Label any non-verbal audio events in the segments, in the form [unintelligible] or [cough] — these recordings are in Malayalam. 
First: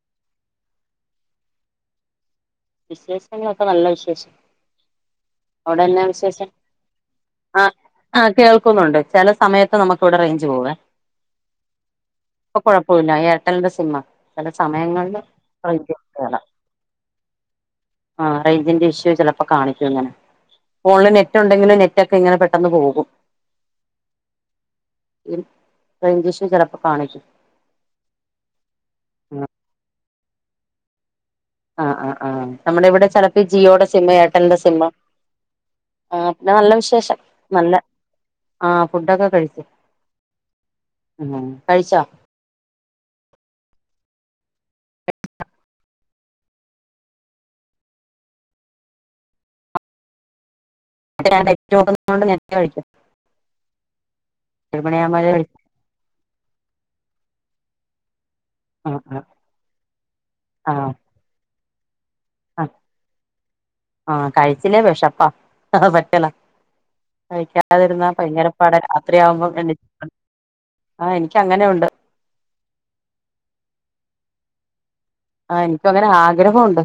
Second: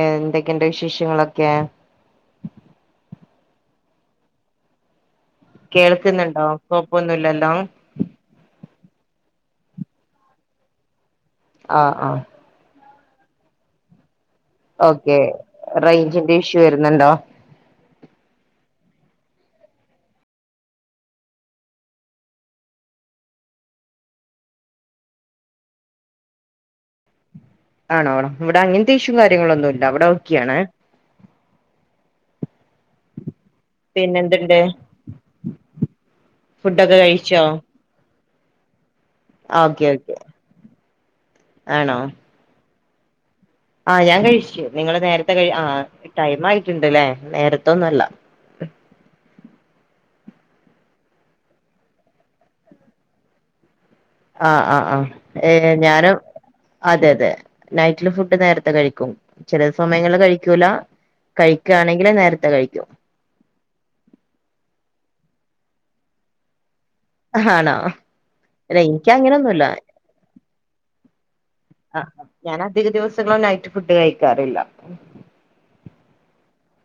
എന്തൊക്കെണ്ട് വിശേഷങ്ങളൊക്കെ വിശേഷങ്ങളൊക്കെ നല്ല വിശേഷം. അവിടെ എന്നാ കേൾക്കുന്നുണ്ടോ വിശേഷം കൊഴപ്പൊന്നുല്ലല്ലോ. ആ ആ കേൾക്കുന്നുണ്ട് ചെല സമയത്ത് നമുക്ക് ഇവിടെ റേഞ്ച് പോവെ ആ ആഹ്. ഇപ്പൊ കൊഴപ്പില്ല ഏർട്ടൽന്റെ സിമ്മ ചെല സമയങ്ങളില് റേഞ്ച് കിട്ടേല. വെര്ന്നുണ്ടോ. ആ റേഞ്ചന്റെ ഇഷ്യൂ ചിലപ്പോ കാണിക്കും ഇങ്ങനെ. ഫോണില് നെറ്റ് ഒണ്ടെങ്കിലും നെറ്റൊക്കെ ഇങ്ങനെ പെട്ടെന്ന് പോകും. റൈഞ്ച് ഇഷ്യൂ ചെലപ്പോ കാണിക്കും ആണോ ഇവിടെ അങ്ങനത്തെ ഇഷ്യവും കാര്യങ്ങളൊന്നും ഇല്ല ഇവിടെ ഓക്കയാണ്. ആ ആ ആ നമ്മുടെ ഇവിടെ ചിലപ്പോ ജിയോയുടെ സിമ്മ് പിന്നെ എയർടെലിന്റെ എന്തുണ്ട് സിമ്മ് ആ പിന്നെ നല്ല ഫുഡൊക്കെ വിശേഷം കഴിച്ചോ നല്ല ആഹ് ഫുഡൊക്കെ. കഴിച്ച് ഓക്കെ ഓക്കെ ആ കഴിച്ചാ. ആ ഞാൻ കഴിച്ചു നിങ്ങള് നേരത്തെ കഴ ആ ടൈം ആയിട്ടുണ്ട്ല്ലേ നേരത്തൊന്നുല്ല. ന്നോണ്ട് നേരത്തെ കഴിക്കും ആഹ് ഏഴ് ആഹ് ആഹ് മണിയാകുമ്പോഴേ കഴിക്കും ഏ ഞാനും അതെ അതെ നൈറ്റില് ഫുഡ് നേര് ആ കഴിക്കും ചെല സമയങ്ങളില് കഴിക്കൂല ആ ആ കഴിക്കാണെങ്കില് നേര്ത്തെ ആ കഴിക്കും. ആഹ് കഴിച്ചില്ലേ വെഷപ്പാ പറ്റല. ആണോ കഴിക്കാതിരുന്ന പൈങ്കരപ്പാട അല്ല എനിക്ക് രാത്രിയാവുമ്പോം അങ്ങനൊന്നുല്ല ആ എനിക്ക് അങ്ങനെ ഒണ്ട്. ഞാൻ അധിക ദിവസങ്ങളും നൈറ്റ് ഫുഡ് കഴിക്കാറില്ല. ആ എനിക്കുംഅങ്ങനെ ആഗ്രഹമുണ്ട്.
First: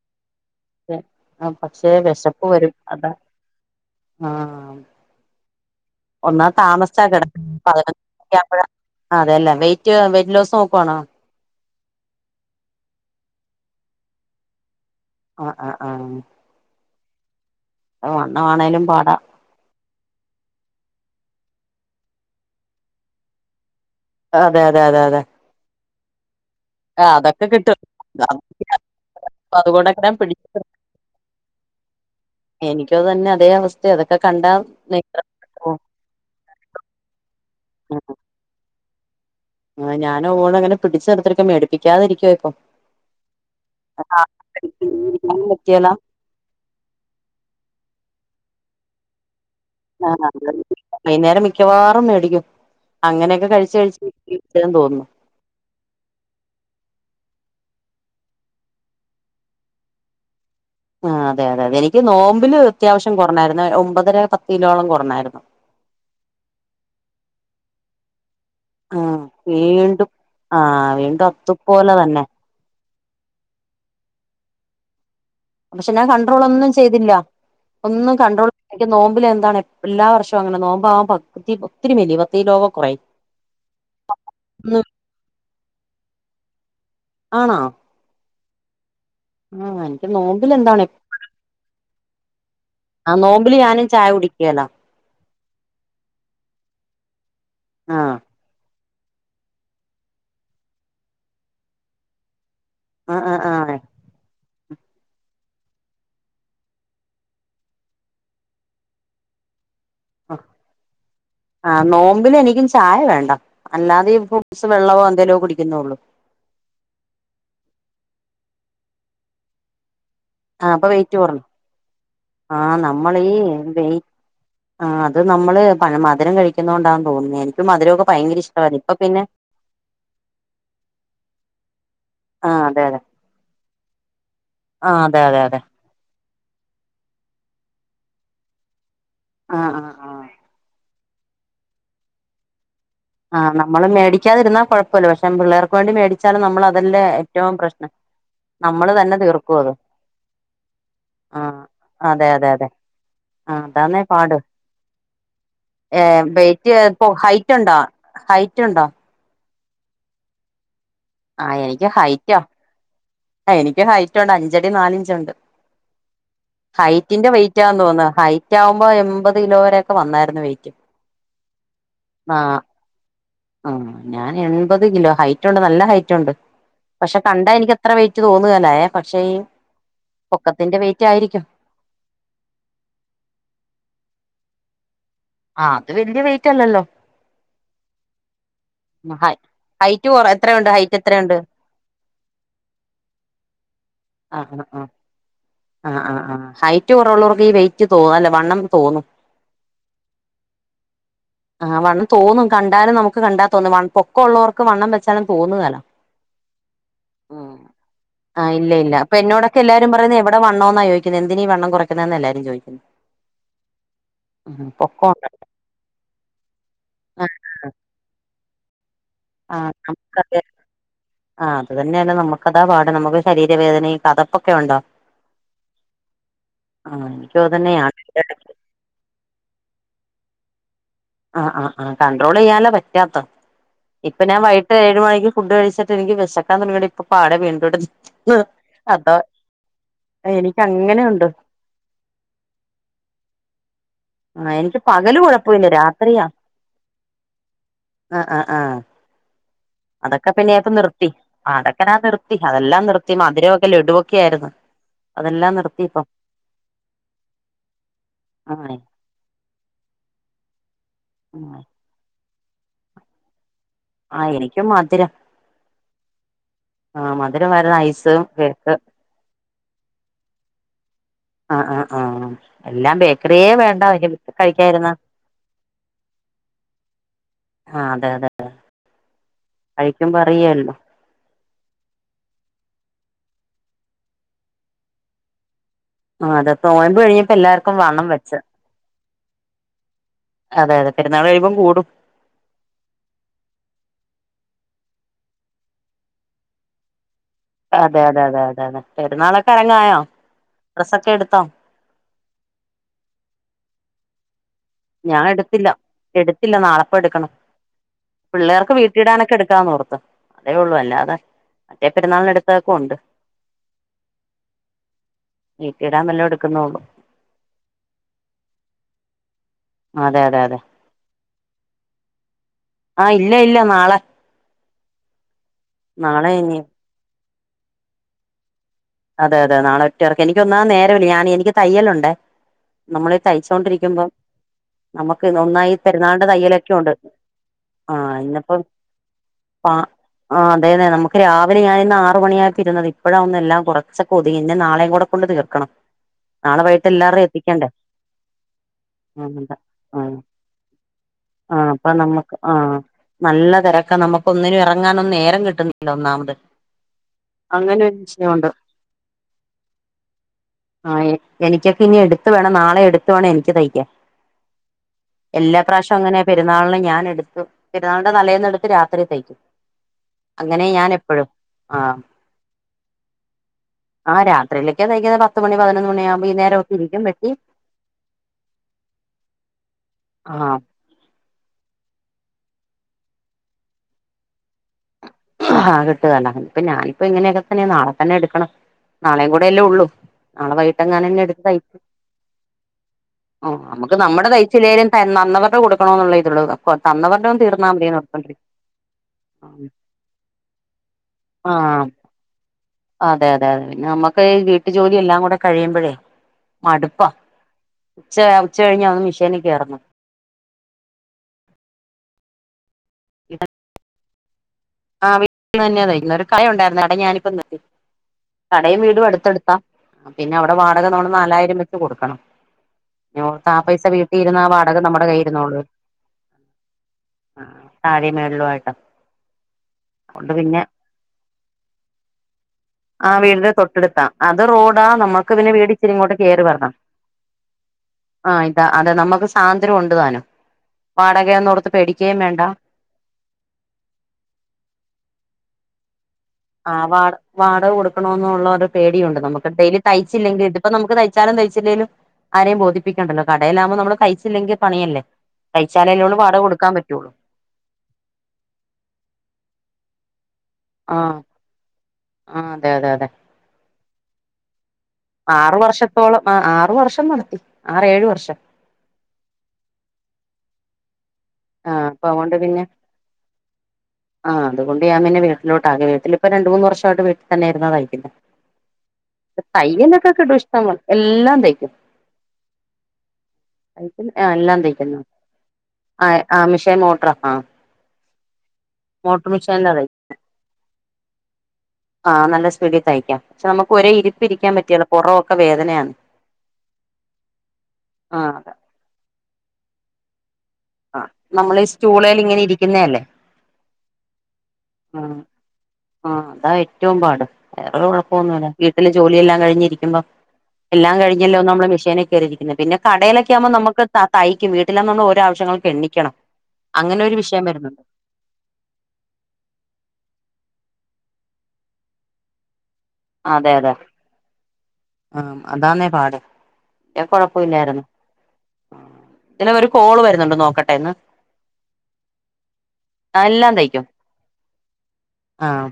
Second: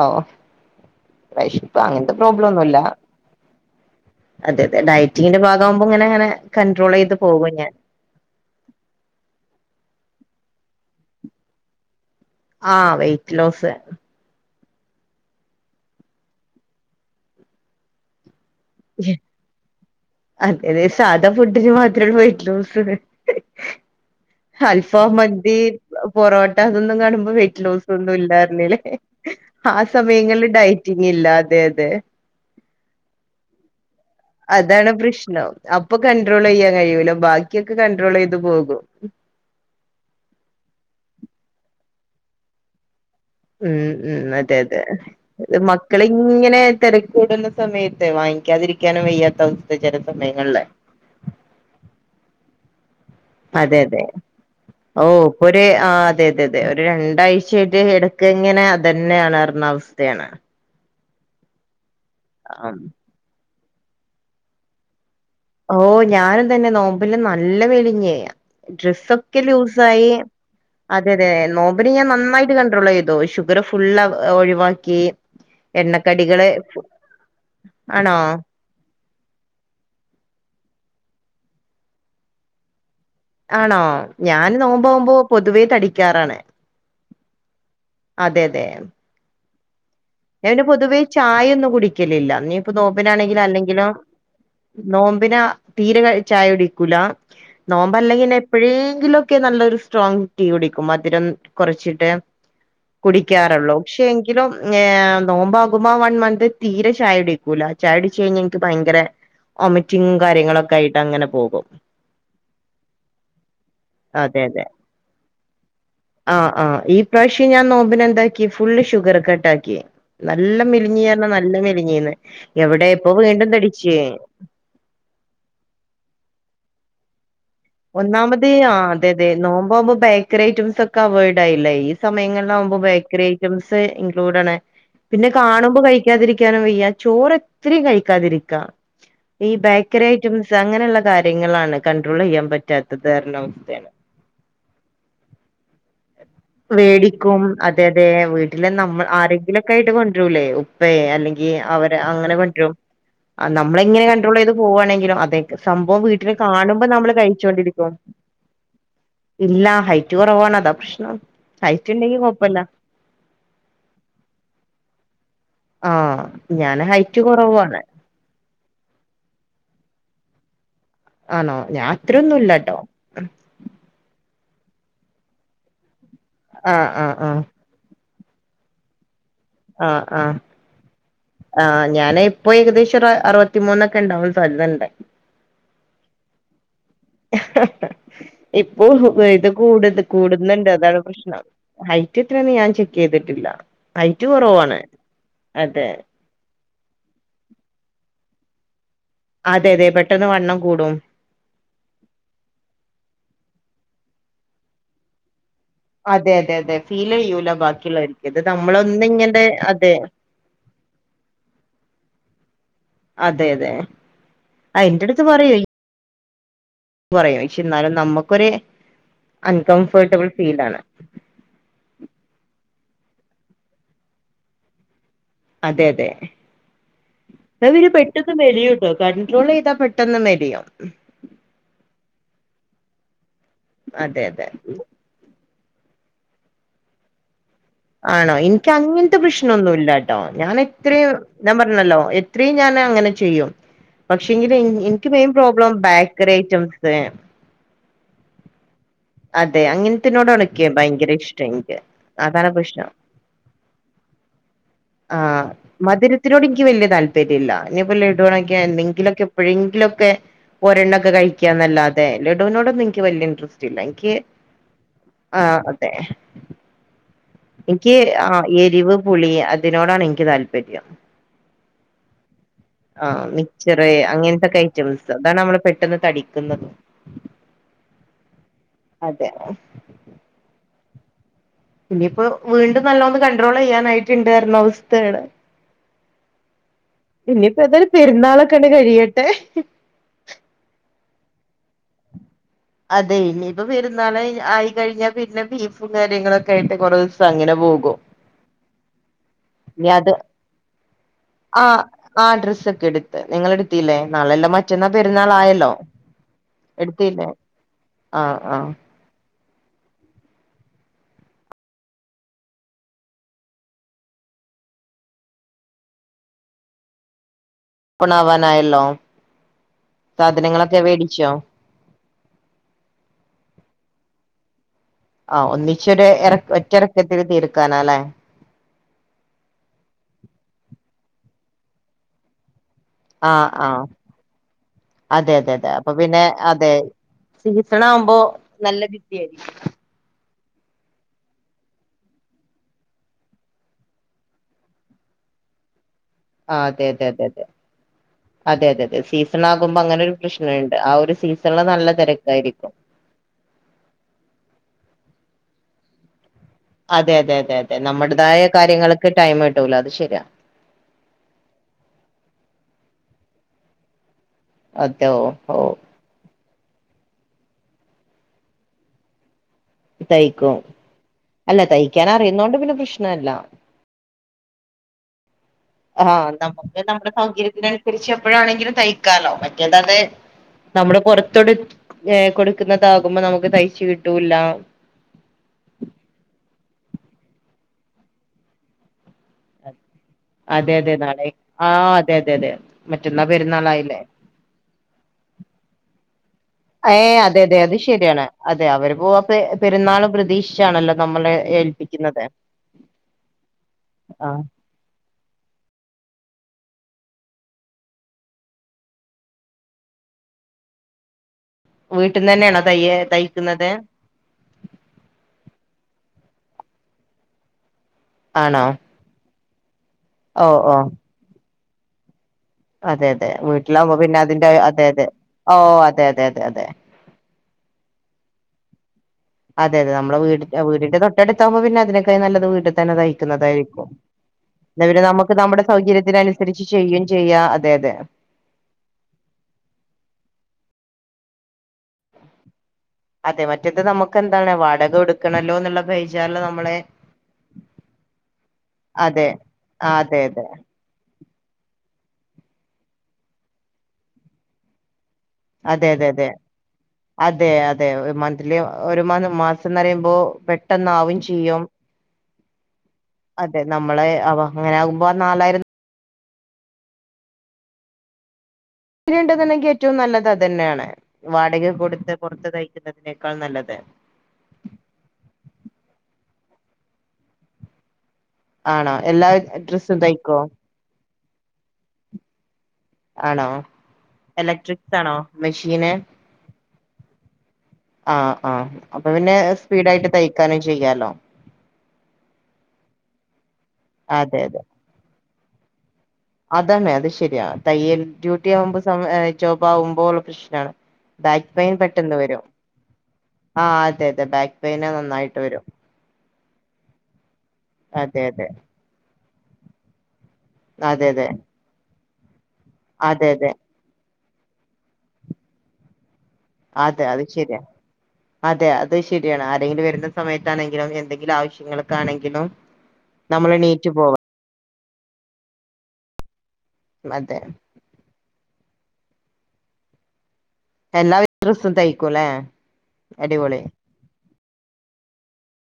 ഓഹ് വെശപ്പ് പക്ഷെ അങ്ങനത്തെ വെശപ്പ് പ്രോബ്ലം വെരും ഒന്നുല്ല അതാ. അതെ ആഹ് അതെ ഡയറ്റിങ്ങിന്റെ ഭാഗമാകുമ്പോ ഇങ്ങനെ അങ്ങനെ ഒന്നാമത് കൺട്രോൾ താമസിച്ചാ ചെയ്ത് കെടക്കണ പോകും ഞാൻ പതിനൊ അതെ അല്ലേ വെയിറ്റ് വെയിറ്റ് ലോസ് നോക്കുവാണോ. ആഹ് വെയ്റ്റ്ലോസ്. ആ ആ ആഹ്. അ വണ്ണവാണേലും പാടാ അതെ അതെ സാധാ ഫുഡിന് മാത്രേ പോയിട്ടുള്ളു അതെ അതെ അതെ അൽഫാം അതെ മന്തി പൊറോട്ട അതൊന്നും ആഹ് കാണുമ്പോ അതൊക്കെ വെയിറ്റ് കിട്ടും ലോസ് ഒന്നും ഇല്ലാര്ന്നല്ലേ ആ അതുകൊണ്ടൊക്കെ ഞാൻ സമയങ്ങളിൽ പിടിച്ച് ഡയറ്റിങ് ഇല്ല അതെ അതെ എനിക്കും അതന്നെ അതേ അവസ്ഥ അതൊക്കെ കൺ അതാണ് പ്രശ്നം അപ്പൊ കണ്ട്രോളെയ്യാൻ കഴിയൂല്ല ബാക്കിയൊക്കെ കണ്ട്രോളെയ്ത് പോകും ആ ഞാൻ ഓളതങ്ങനെ പിടിച്ചെർത്തിടുക്കെ മേടിപ്പിക്കാതിരിക്കോ ഇപ്പൊ ഉം ഉം അതെ അതെ പറ്റിയല്ല മക്കളെ ഇങ്ങനെ തെരക്കൂടുന്ന സമയത്ത് വാങ്ങിക്കാതിരിക്കാനും വയ്യാത്ത അവസ് ആഹ് വൈന്നേരം മിക്കവാറും മേടിക്കും അങ്ങനെയക്ക കഴിച്ച് കഴിച്ച് ഇരിക്കാൻ തോന്നും ഒര് ആ അതെ അതെ അതെ ഒരു രണ്ടാഴ്ചയുടെ എടക്കിങ്ങന അതെന്നാണ് പർഞ്ഞ അവസ്ഥയാണ് ആ അതെ അതെ അതെ എനിക്ക് നോമ്പില് ആം. അത്യാവശ്യം കൊറഞ്ഞായിരുന്നു ഒമ്പതര പത്ത് കിലോളം കുറഞ്ഞായിര്ന്ന് ഓഹ് ഞാനും തന്നെ നോമ്പിലും നല്ല വെലിഞ്ഞ് ആഹ് ഡ്രസ്സൊക്കെ വീണ്ടും ലൂസായി ആഹ് അതെ വീണ്ടും തെ അതുപോലെ നോമ്പ്ന് ഞാൻ തന്നെ നന്നായി ഇജ്ജ് കണ്ട്രോൾ ചെയ്തോ ഷുഗർ ഫുള്ള ഒഴിവാക്കി പക്ഷെ ഞാൻ കൺണ്ട്രോൾ എണ്ണക്കടികള് ഒന്നും ചെയ്തില്ല ഒന്നും ആണോ കൺണ്ട്രോൾ എനിക്ക് നോമ്പില് എന്താണ് എല്ലാ വർഷവും അങ്ങനെ നോമ്പ ആ പകതി ഒത്തിരി മെലിയും പത്ത് കിലോ കുറയും ആണോ ഞാന് നോമ്പാവുമ്പോ പൊതുവേ തടിക്കാറാണ് ആണോ അതെ അതെ ആഹ് എനിക്ക് നോ ഞാൻ പിന്നെ പൊതുവേ ചായ ഒന്നും കുടിക്കലില്ല ഇനീ ഇപ്പൊ ആഹ് നോമ്പിനാണെങ്കിലും നോമ്പില് അല്ലെ ഞാനും ചായ കുടിക്കേല്ല നോമ്പിന തീരെ ചായ കുടിക്കൂല്ല നോമ്പ ആഹ് അല്ലെങ്കി പിന്നെ എപ്പോഴേങ്കിലൊക്കെ നല്ലൊരു സ്ട്രോങ് ടീ കുടിക്കും മധുരം കൊറച്ചിട്ടെ ആഹ് കുടിക്ക്യാറുള്ളൂ ആഹ് പക്ഷെ എങ്കിലും [unintelligible] ആഹ് നോമ്പാവുമ്പോ മാ വൺ മന്ത് തീരെ ചായ ഉടിക്കൂല ചായ കുടിച്ചു കഴിഞ്ഞാൽ ഇൻക്ക് ഭയങ്കര ഒമിറ്റിംഗ് ആഹ് കാര്യങ്ങളൊക്ക ആയിട്ടങ്ങനെ ആഹ് നോമ്പില് എനിക്കും ചായ വേണ്ട അല്ലാതെ ഈ അതെ അതെ ഫ്രൂട്ട്സ് വെള്ളമോ എന്തേലോക്കെ കുടിക്കുന്നേ ഉള്ളൂ ആഹ് ആഹ് ഈ പ്രാവശ്യം ഞാൻ നോമ്പിന് എന്താക്കി ഫുള്ള് ഷുഗർ കട്ട ആക്കി നല്ല ആഹ് അപ്പൊ മലിഞ്ഞി വെയിറ്റ് അറ്ഞ്ഞ കുറഞ്ഞു നല്ല മെലിഞ്ഞീന്ന് ആഹ് എവിടെ ഇപ്പൊ നമ്മളീ വീണ്ടും വെയി തടിച്ച്യേ ആഹ് അത് നമ്മള് പന മധുരം കഴിക്കുന്ന കൊണ്ടാെന്ന് തോന്നിയേനി ഒന്നാമത് ആഹ് അതെ അതെ നോമ്പ് ആവുമ്പൊ ബേക്കറി ഐറ്റംസ് ഒക്കെ അവയ്ഡ് ആയില്ലേ ഈ ആഹ് സമയങ്ങളിലാകുമ്പം അതെ അതെ ബേക്കറി ഐറ്റംസ് ഇൻക്ലൂഡ് ആണ് ആഹ് അതെ പിന്നെ അതെ അതെ കാണുമ്പോ കഴി കഴിക്കാതിരിക്കാനും വയ്യ ചോറ് എത്ത്രിം കഴിക്കാതിരിക്ക ഈ ബേ ആഹ് ആഹ് ബേക്കറി ആഹ് ഐറ്റംസ് അങ്ങനെയുള്ള കാര്യങ്ങളാണ് കൺണ്ട്രോള് ചെയ്യാൻ പ പറ്റാത്തത് ആഹ് നമ്മള് മേടിക്കാതിരുന്നാ കൊഴപ്പല്ല പക്ഷെ പിള്ളേർക്ക് വേണ്ടി മേടിച്ചാല് നമ്മള് അതല്ലേ വേടിക്കും ഏറ്റവും പ്രശ് അതെ അതെ വീട്ടില് നമ്മൾ ആരെങ്കിലും ഒക്കെ ആയിട്ട് കൊണ്ട്‌രൂലെ ഉപ്പേ അല്ലെങ്കി ആഹ് അവര് അതെ അങ്ങനെ അതെ അതെ കൊണ്ടുരും അഹ് ആഹ് അതാന്നേ നമ്മളെങ്ങനെ കണ്ട്രോൾ പാട് ചെയ്ത് പോവാണെങ്കിലും അതെ സംഭവം വീട്ടില് കാണുമ്പോ നമ്മള് കഴിച്ചു റ്റ് ഉണ്ടോ ഹൈറ്റ് ഉണ്ടോ ഇല്ല ഹൈറ്റ് കുറവാണ് അതാ പ്രശ്നം എനിക്ക് ഹൈറ്റ് ഇണ്ടെങ്കി ഹൈറ്റാ കൊഴപ്പല്ല ആഹ് എനിക്ക് ഹൈറ്റ് ഉണ്ട് അഞ്ചടി നാലിഞ്ചുണ്ട് ആഹ് ഞാൻ ഹൈറ്റ് ഹൈറ്റിന്റെ കുറവാണ് വെയിറ്റാന്ന് തോന്ന ഹൈ റ്റാകുമ്പോ എൺപത് കിലോ വരെയൊക്കെ വന്നായിരുന്നു വെയ്റ്റ് ആണോ ഞാൻ അത്രൊന്നും ഇല്ലട്ടോ ആഹ് ഞാൻ എൺപത് കിലോ ഹൈറ്റ് ഉണ്ട് നല്ല ഹൈറ്റ് ഉണ്ട് ആഹ് ആഹ് പക്ഷെ ആഹ് കണ്ട എനിക്ക് അത്ര വെയിറ്റ് തോന്നുകേല്ല ഏഹ് പക്ഷേ ഈ ആഹ് ആഹ് അതിന്റെ വെയിറ്റ് ആയിരിക്കും ആഹ് ഞാന് ഇപ്പോ ഏകദേശം ഒരു അറുപത്തിമൂന്നൊക്കെ ഉണ്ടാവാൻ സാധ്യതണ്ട് ആഹ് അത് വല്ല്യ വെയിറ്റ് അല്ലല്ലോ ഇപ്പൊ ഹൈ ഇത് കൂട്ത് ഹൈറ്റ് കൊറ എത്രയുണ്ട് കൂടുന്നുണ്ട് ഹൈറ്റ് അതാണ് എത്രയുണ്ട് പ്രശ്നം ഹൈറ്റ് എത്രയെന്ന് ഞാൻ ചെക്ക് ചെയ്തിട്ടില്ല ഹൈറ്റ് ആഹ് കുറവാണ് ആഹ് അതെ ആഹ് ആഹ് ഹൈ ഹൈറ്റ് കുറവുള്ളവർക്ക് ഈ വെയിറ്റ് തോ അല്ല വണ്ണം തോന്നും അതെ അതെ പെട്ടെന്ന് വണ്ണം കൂടും ആഹ് വണ്ണം തോന്നും കണ്ടാല് നമുക്ക് കണ്ടാ തോന്നും വൺ പൊക്ക ഉള്ളവർക്ക് വണ്ണം വെച്ചാലും തോന്നുകേല. അതെ അതെ അതെ ഫീലെ യ്യൂല ഉം ബാക്കിള്ളരി ആഹ് ഇല്ല ഇല്ല അപ്പൊ എന്നോടൊക്കെല്ലാരും പറയുന്നെ എവിടെ വണ്ണോന്നാ ചോയ്ക്കുന്നെ എന്തിനീ വണ്ണം കൊറയ്ക്കുന്നെന്ന് എല്ലാരും ചോയിക്കുന്ന അതെ അതെ ആ എന്റെടുത്ത് പൊക്കൊക്കണ്ട് പറയും പറയും പക്ഷെ ന്നാലും നമ്മക്കൊര് ആഹ് [unintelligible] ആഹ് അത് തന്നെയാണ് നമുക്കതാ പാട് നമുക്ക് ശരീരവേദനേം കഥപ്പൊക്കെ ഉണ്ടോ? അതെ അതെ ആഹ് എനിക്കും അത് [unintelligible] തന്നെയാണ് പെട്ടു ത് മെലിയുട്ടോ കണ്ട്രോളെയ്താ പെട്ടെന്ന് മെലിയും. ആഹ് ആഹ് ആഹ് കണ്ട്രോ ളെയ്യാൻല പറ്റാത്ത ഇപ്പ അതെ ഞാൻ അതെ വൈകിട്ട് ഏഴ് മണിക്ക് ഫുഡ് കഴിച്ചിട്ടെനിക്ക് വെശക്കാൻ തുടങ്ങിട്ട് പ്പ പാടെ [unintelligible] ആണോ അതാ എനിക്കങ്ങൻത്തെ പ്രശ്നൊന്നുല്ലാട്ടോ എനിക്ക് ഞാനെത്രെം അങ്ങനെയുണ്ട് ഞാം പറഞ്ഞല്ലോ എ ത്രെം ഞാനങ്ങനെ ചെയ്യും. ആഹ് പക്ഷെങ്കില് ൻ എനിക്ക് ഇൻക്ക് പകല് മെയിൻ കുഴപ്പമില്ല പ്രോബ്ലം രാത്രിയാ ബേക്കറി ഐറ്റംസ് അഹ് ആഹ് ആഹ് അതെ അതൊക്കെ പിന്നെ ഞാൻ അങ്ങനത്തിനോടാണൊക്കെ പ്പം നിർത്തി ഭയങ്കര ഇഷ്ടം എനിക്ക് അതൊക്കെ നാ നിർത്തി അതാണ് അതെല്ലാം പ്രശ്നം നിർത്തി മധുരൊക്കെ ലഡു കേരുന്നു ആഹ് മദ് രത്തിനോട് ൻക്കി വല്യ താല്പര്യല്ല ഇനിപ്പോ ലഡു ആ വാങ്ങിക്കാനെന്നെങ്കിലൊക്കെ എപ്പഴെങ്കിലൊക്കെ ഒരെണ്ണൊക്കെ കഴിക്കാന്നല്ലാതെ ലഡൂനോടൊന്നും ൻക്കി വല്യ ൻട്രസ്റ്റ്ല്ലായ് കെ ആ എനിക്കും മധുരം ആഹ് അതെ ആ മധുരമായിരുന്നു നിക്ക് ഐസ് ആഹ് കേക്ക് എരിവ്, പുളി അതിനോടാണെനിക്ക് താല്പര്യം. ആ ആ ആ എല്ലാം ആഹ് ബേക്കറിയേ വേണ്ട മിച്ചറ് അങ്ങനത്തെക്കെ കഴിക്കായിരുന്ന ഐറ്റംസ് അതാണ് നമ്മള് പെട്ടെന്ന് തടി ക്കുന്നത്. ആഹ് അതെ അതെ [unintelligible] ഇനിപ്പോ വീണ്ടും നല്ലോന്ന് കണ്ട്രോളെയ്യാനായിട്ടുണ്ട് അർന്നവസ്ഥയാണ്. ആ അതെ നോയമ്പ് കഴിഞ്ഞപ്പോ എല്ലാർക്കും ഇനിപ്പേതാലും വണ്ണം വെച്ച് പെരുന്നാളൊക്കണ്ട് കഴിയട്ടെ. അതെ അതെ പെരുന്നാള്കഴിയുമ്പം കൂടും. അതെ ഇനിയിപ്പൊ പെരുന്നാള് കയി ആയികഴിഞ്ഞാ പിന്നെ ബീഫും കാര്യങ്ങളൊക്കായിട്ട് കൊറെസ് അതെ അതെ അതെ അതെ അതെ പെരുന്നാളൊക്കെ ഇനി രങ്ങായോ? അത് ഡ്രസ്സൊക്കെ എടുത്തോ? ആഹ് ഡ്രസ്സൊക്കെടുത്ത്. നിങ്ങളെടുത്തില്ലേ? നാളെയല്ല മ ഞാ എടുത്തില്ല എടുത്തില്ല എടുത്തില്ലേ നാളെപ്പോയെടുക്കണം. ആ ആ പിള്ളേർക്ക് വീ ട്ടിടാനൊക്കെ എടുക്കാന്നോർത്ത് അതേ ഉള്ളൂ അല്ലാതെ മറ്റേ പെരുന്നാൾനെടുത്തൊക്കെ ഉണ്ട്. വീട്ടിടാൻ വല്ലൊ എടുക്കുന്നോള്ളു ക്കൊണാവാനായല്ലോ അതെ അതെ അതെ സാധനങ്ങളൊക്കെ വേടിച്ചോ? ആഹ് ഇല്ല ഇല്ല നാള ആഹ് ഒന്നിച്ചൊരു നാളെ എറ ഇനി ഒറ്റെറക്കത്തില് തീർക്കാനാലേ. അതെ അതെ നാളെ ഒറ്റ എറക്കം എനിക്ക് ഒന്നാ നേരമില്ല ഞാന് എനിക്ക് തയ്യലുണ്ട്. നമ്മളീ ആഹ് ആഹ് തയ്ച്ചോണ്ടിരിക്കുമ്പോ നമുക്ക് അതെ നൊ ഒന്നായി പെരുന്നാൾന്റെ തയ്യലൊക്കെ ഉണ്ട്. ആ സീസണാവുമ്പോ നല്ല ബിസിയാരിക്കും. ആഹ് അതെന്നെ നമുക്ക് രാവിലെ ഞാനിന്നാറ് മണി ആയപ്പിരുന്നത് ഇപ്പഴാ ഒന്നെ ല്ലാം കുറ ച്ചക്കൊതിങ്ങി ഇന്നു നാളെയും കൂടെ കൊണ്ട് തീർക്കണം. നാളെ ആഹ് അതെ അതെ അതെ വൈകിട്ടെല്ലാറെ അതെ പ്പിക്കണ്ടേ അതെ അതെ അതെ സീസണാ കുമ്പോ അങ്ങനെ ഒരു പ്രശ്നണ്ട് ആ ഒരു സീസൺല് നല്ല തെരക്കായിരിക്കും. നല്ലാ തെരക്കാ നമ്മക്കൊന്നിനും എറങ്ങാനൊന്നേരം കിട്ടുന്നില്ല ഒന്നാമത് അതെ അതെ അതെ അതെ അങ്ങനെ ഒരു നമ്മടേതായ വിഷയമുണ്ട് കാര്യങ്ങള്ക്ക് ടൈമ് കിട്ടൂല അത് ശെരിയാ. ആഹ് എ എനിക്കൊക്കെ ഇനി എട്ത്ത് വേണം നാളെ എട്ത്ത് വേണം എനിക്ക് തയ്ക്കാൻ. അതോ ഓ എല്ലാ ഓ പ്രവശ്യം അങ്ങനെ പെരുന്നാളിന് ഞാൻ എട്ക്കും പെരുന്നാളിന്റെ തലേന്ന് എട്ത്ത് രാത്രി തെയ്യ്ക്കും തെയ്യക്കും അല്ലാ ആ തെയ്യക്കാൻ അറിന്നേണ്ട് പിന്നെ പ്രശ്നം ഇല്ലാ ആഹ് രാത്രിയിലേക്ക്യാ തെയ് ക പത്ത് മണി പതിനൊന്ന് മണിയാകുമ്പോ ആഹ് ഈ നേരമൊക്കെ നമ്മക്ക് ഇരിക്കും നമ്മടെ വെട്ടി സൗകര്യത്തിനാസരിച്ച് എപ്പോഴാണെങ്കിലും തെയ്ക്കാലോ മറ്റേത് അത് ആ നമ്മള് പൊറത്തോണ്ട് യെ കൊടുക്കുന്നതാക്മ്പോ നമ്മക്ക് തെയ്യ്ച്ച് കിട്ടൂല്ലാ ആഹ് കിട്ടു വെല്ലാ ഇപ്പാ ഞാനിപ്പേ ഇങ്ങനെയൊക്കെ തന്നെയാ നാളെ തന്നെ എട്ക്കണം നാളെ കൂടെയല്ലേ ഒള്ളൂ നളെ അതെ വൈകിട്ട് അതെ എങ്ങാനും എന്നെ നാളെ എട്ത്ത് തെയ് ആഹ് അതെ അതെ അതെ മറ്റന്നാ നമ്മക്ക് പെരുന്നാളായില്ലേ നമ്മടെ തെ ചില്ലേലും തന്നവരടെ കൊട്ക്കാണോ എന്നേ ഒള്ളേ ഇതേള്ളു തന്നവരുടെ ഒന്ന് തീർന്നാ മതി എന്ന് പറ ക്ക്യാണ് അതെ അവര് പോവാ പെര് പെരുന്നാള് പ്രതീ ച്ചാ ആണല്ലോ നമ്മളേ ആഹ് അതെ അതെ അതെ പിന്നെ നമ്മക്കെ ആഹ് വി ട്ട് ജോലിയെല്ലാം കൂടെ കയിമ്പോഴേ മട്പ്പാ ഉച്ച ഉച്ചാ കയിഞ്ഞാ ഒന്ന് മിഷനി കേറണം വീട്ടിന്ന് തന്നെയാണോ തെ തെയ്ക്ക്ന്നത് ആഹ് വീട്ട് തന്നെയാ തെയ്യക്കന്നേ ഒര് കട ഒണ്ടായിരുന്ന് കട ഞാനി ഇപ്പം നിർ ആണോ കടയും വീടും അട്ത്താട്ത്താ പിന്നെ അവടെ ഓഹ് ഓഹ് വാടകാ നമ്മള് നാലായിരം വെച്ച് കൊട്ക്കാണം അതെ ഞാൻ അതെ ഓർത്ത് ആഹ് പൈസ വീട്ടിലാവുമ്പോ വീട്ടി പിന്നെ ഇര്ന്ന അതിന്റെ ആഹ് വാടകാ അതെ നമ്മടെ അതെ കയ്യിര്ന്നോള്ളൂ ഓഹ് അതെ അതെ അതെ അതെ ആഹ് താഴെയും മേല്ലുമായിട്ട് അതെ അതെ നമ്മളെ വീട് വീടിന്റെ തൊട്ടട്ത്താമ്പോ പിന്നെ അതിനൊക്കിയി നല്ലത് വീട്ടി തന്നെ ആ തെയ്ക്കു വീടിന്റെ ന്നതായിരിക്കും തൊട്ടടുത്താ അത് എന്നാ റോഡാ പിന്നെ നമ്മുക്ക് നമ്മക്ക് നമ്മടെ വീട് ഇച്ചിരി ഇങ്ങോട്ട് സൗകര്യത്തിന് അന്സരിച്ച് ചെയ്യോം ചെയ്യാം അതെ അതെ ആഹ് ഇതാ അതെ നമ്മക്ക് സ്വാത്രന്ത്യം ഒണ്ട് താനും വാടകയൊന്ന് ഓർത്ത് പേടിക്ക്യം വേണ്ടാ അതെ മറ്റത് നമ്മക്ക് എന്താണ് വാടക കൊട്ക്കണല്ലോ എന്നുള്ളാ പേ ആഹ് വാട വാടാകൊടുക്കണോന്നുള്ള ഒര് പേടിയോണ്ട് അതെ നമ്മക്ക് എന്തേലും ആ അതെ തെയ്ച്ചില്ലെങ്കി അതെ ഇത് ഇപ്പേ നമ്മക്ക് തെ തയ്ചാലും തെയ്ച്ചില്ലലും ആരേയും ബോധിപ്പിക്ക്യാണ്ടല്ലോ കടേലാമ്പോ നമ്മള് തെയ്ച്ചില്ലെങ്കി പണിയല്ലേ അതെ തയ്ച്ചാലല്ലേ അതെ ഉള്ളൂ അതെ അ വാടക കൊടുക്കാൻ പറ്റുള്ളൂ അതെ അതെ ഒര് മന്ത്ലി ഒര് മാസം എന്ന് അറയ്മ്പോ പെട്ടന്ന് ആവും ആഹ് ചെയ്യും ആഹ് അതെ അതെ അതെ നമ്മളെ അവ അങ്ങനെ ആക്മ്പോ ആറ് വർഷത്തോളം ആഹ് ആറ് വർഷം നടത്തി ആറേ ഏഴ് വർഷം ണെങ്കിൽ ഏറ്റോം നല്ലത് അത് തന്നെയാണ് വാടകെ ആഹ് അപ്പൊ കൊട്ത്ത് അതുകൊണ്ട് പൊറത്ത് പിന്നെ തെയ്ക്കുന്നതിനേക്കാള് നല്ലത് ആഹ് അത് കൊണ്ട് ഞാൻ വീട്ടിലോട്ട്കെ വീട്ടിപ്പോ രണ്ട് മൂന്ന് വർഷായിട്ട് വീട്ടി തന്നേ ഇര്ന്നാ തെയ്യ്ക്ന്നേ ആണോ എല്ലാ ഡ്രസ്സും തെയ്യലോക്കെ കിട്ടും തയ്ക്കോ ഇഷ്ടപോലെ എല്ലാം തെയ്ക്കും ആഹ് എല്ലാം തെയ്ക്കും ആഹ് മെഷ്ന് ആഹ് ആഹ് മിഷൻ മോട്ടറാ ആഹ് ആഹ് ആഹ് അപ്പൊ മോട്ടർ പിന്നെ മിഷീനിലാ തയ് സ്പീഡായിട്ട് തെയ്യാക്കാനും ചെയ്യാല്ലോ ആഹ് നല്ലാ സ്പീഡി തെയ്ക്കാം പശേ നമ്മക്ക് ഒരേ ഇരിപ്പ് അതെ ഇരിക്കാൻ പറ്റില്ല പൊറക്കെ വേദനാണ് അതാണേ അത് ശെരിയാ തെയ്യൽ അതെ ഡ്യൂട്ടി ആവ്മ്പോ ജോബ് ആകുമ്പോ ഉള്ള പ്രശ്നാണ് ആഹ് ബാക്ക് നമ്മള് ഈ പെയിൻ സ്റ്റുളെ പെട്ടെന്ന് ഇങ്ങനെ വരും ഇരിക്ക്ന്നേ അല്ലേ ആഹ് അതെ അതെ ബാക്ക് പെയിനാ നന്നായിട്ട് വെരും ആഹ് അതാ ഏറ്റോം പാട് വേറെ അതെ കൊയപ്പൊന്നു അതെ ഇല്ല വീട്ടില് ജോലിയെല്ലാം കയിഞ്ഞിരിക്ക്മ്പോ എല്ലാം അതെ അതെ കയിഞ്ഞല്ലോ നമ്മള് മിശനി കെറി ഇരിക്ക്ന്നേ പിന്നെ കടേല് ഒകേ ക് ആവ്മ്പോ അതെ അതെ നമ്മക്ക് താ തെയ്ക്കും വീട്ടിലാന്നാ ഓരോ ആവശ്യങ്ങക്ക് എണ്ണിക്കണം അങ്ങനെ അതെ ഒര് അത് വിഷയം ശരിയാ വെര്ന്നോണ്ട് അതെ അത് ശെരിയാണ് ആരെങ്കിലും വെരുന്ന സമയത്താണെങ്കിലും എന്തെങ്കിലും ആവശ്യങ്ങൾ ആണെങ്കിലും അതെ അതെ ആഹ് അതാന്നേ പാട് യെ അതെ കൊഴപ്പാല്ലാര്ന്ന് ആഹ് ഒര് കോള് വെര്ന്നോണ്ട് നോക്ക എല്ലാ വിട്രാസും തയ്ക്കൂലെ എല്ലാം അടിപൊളി തയ്ക്കും ആഹ്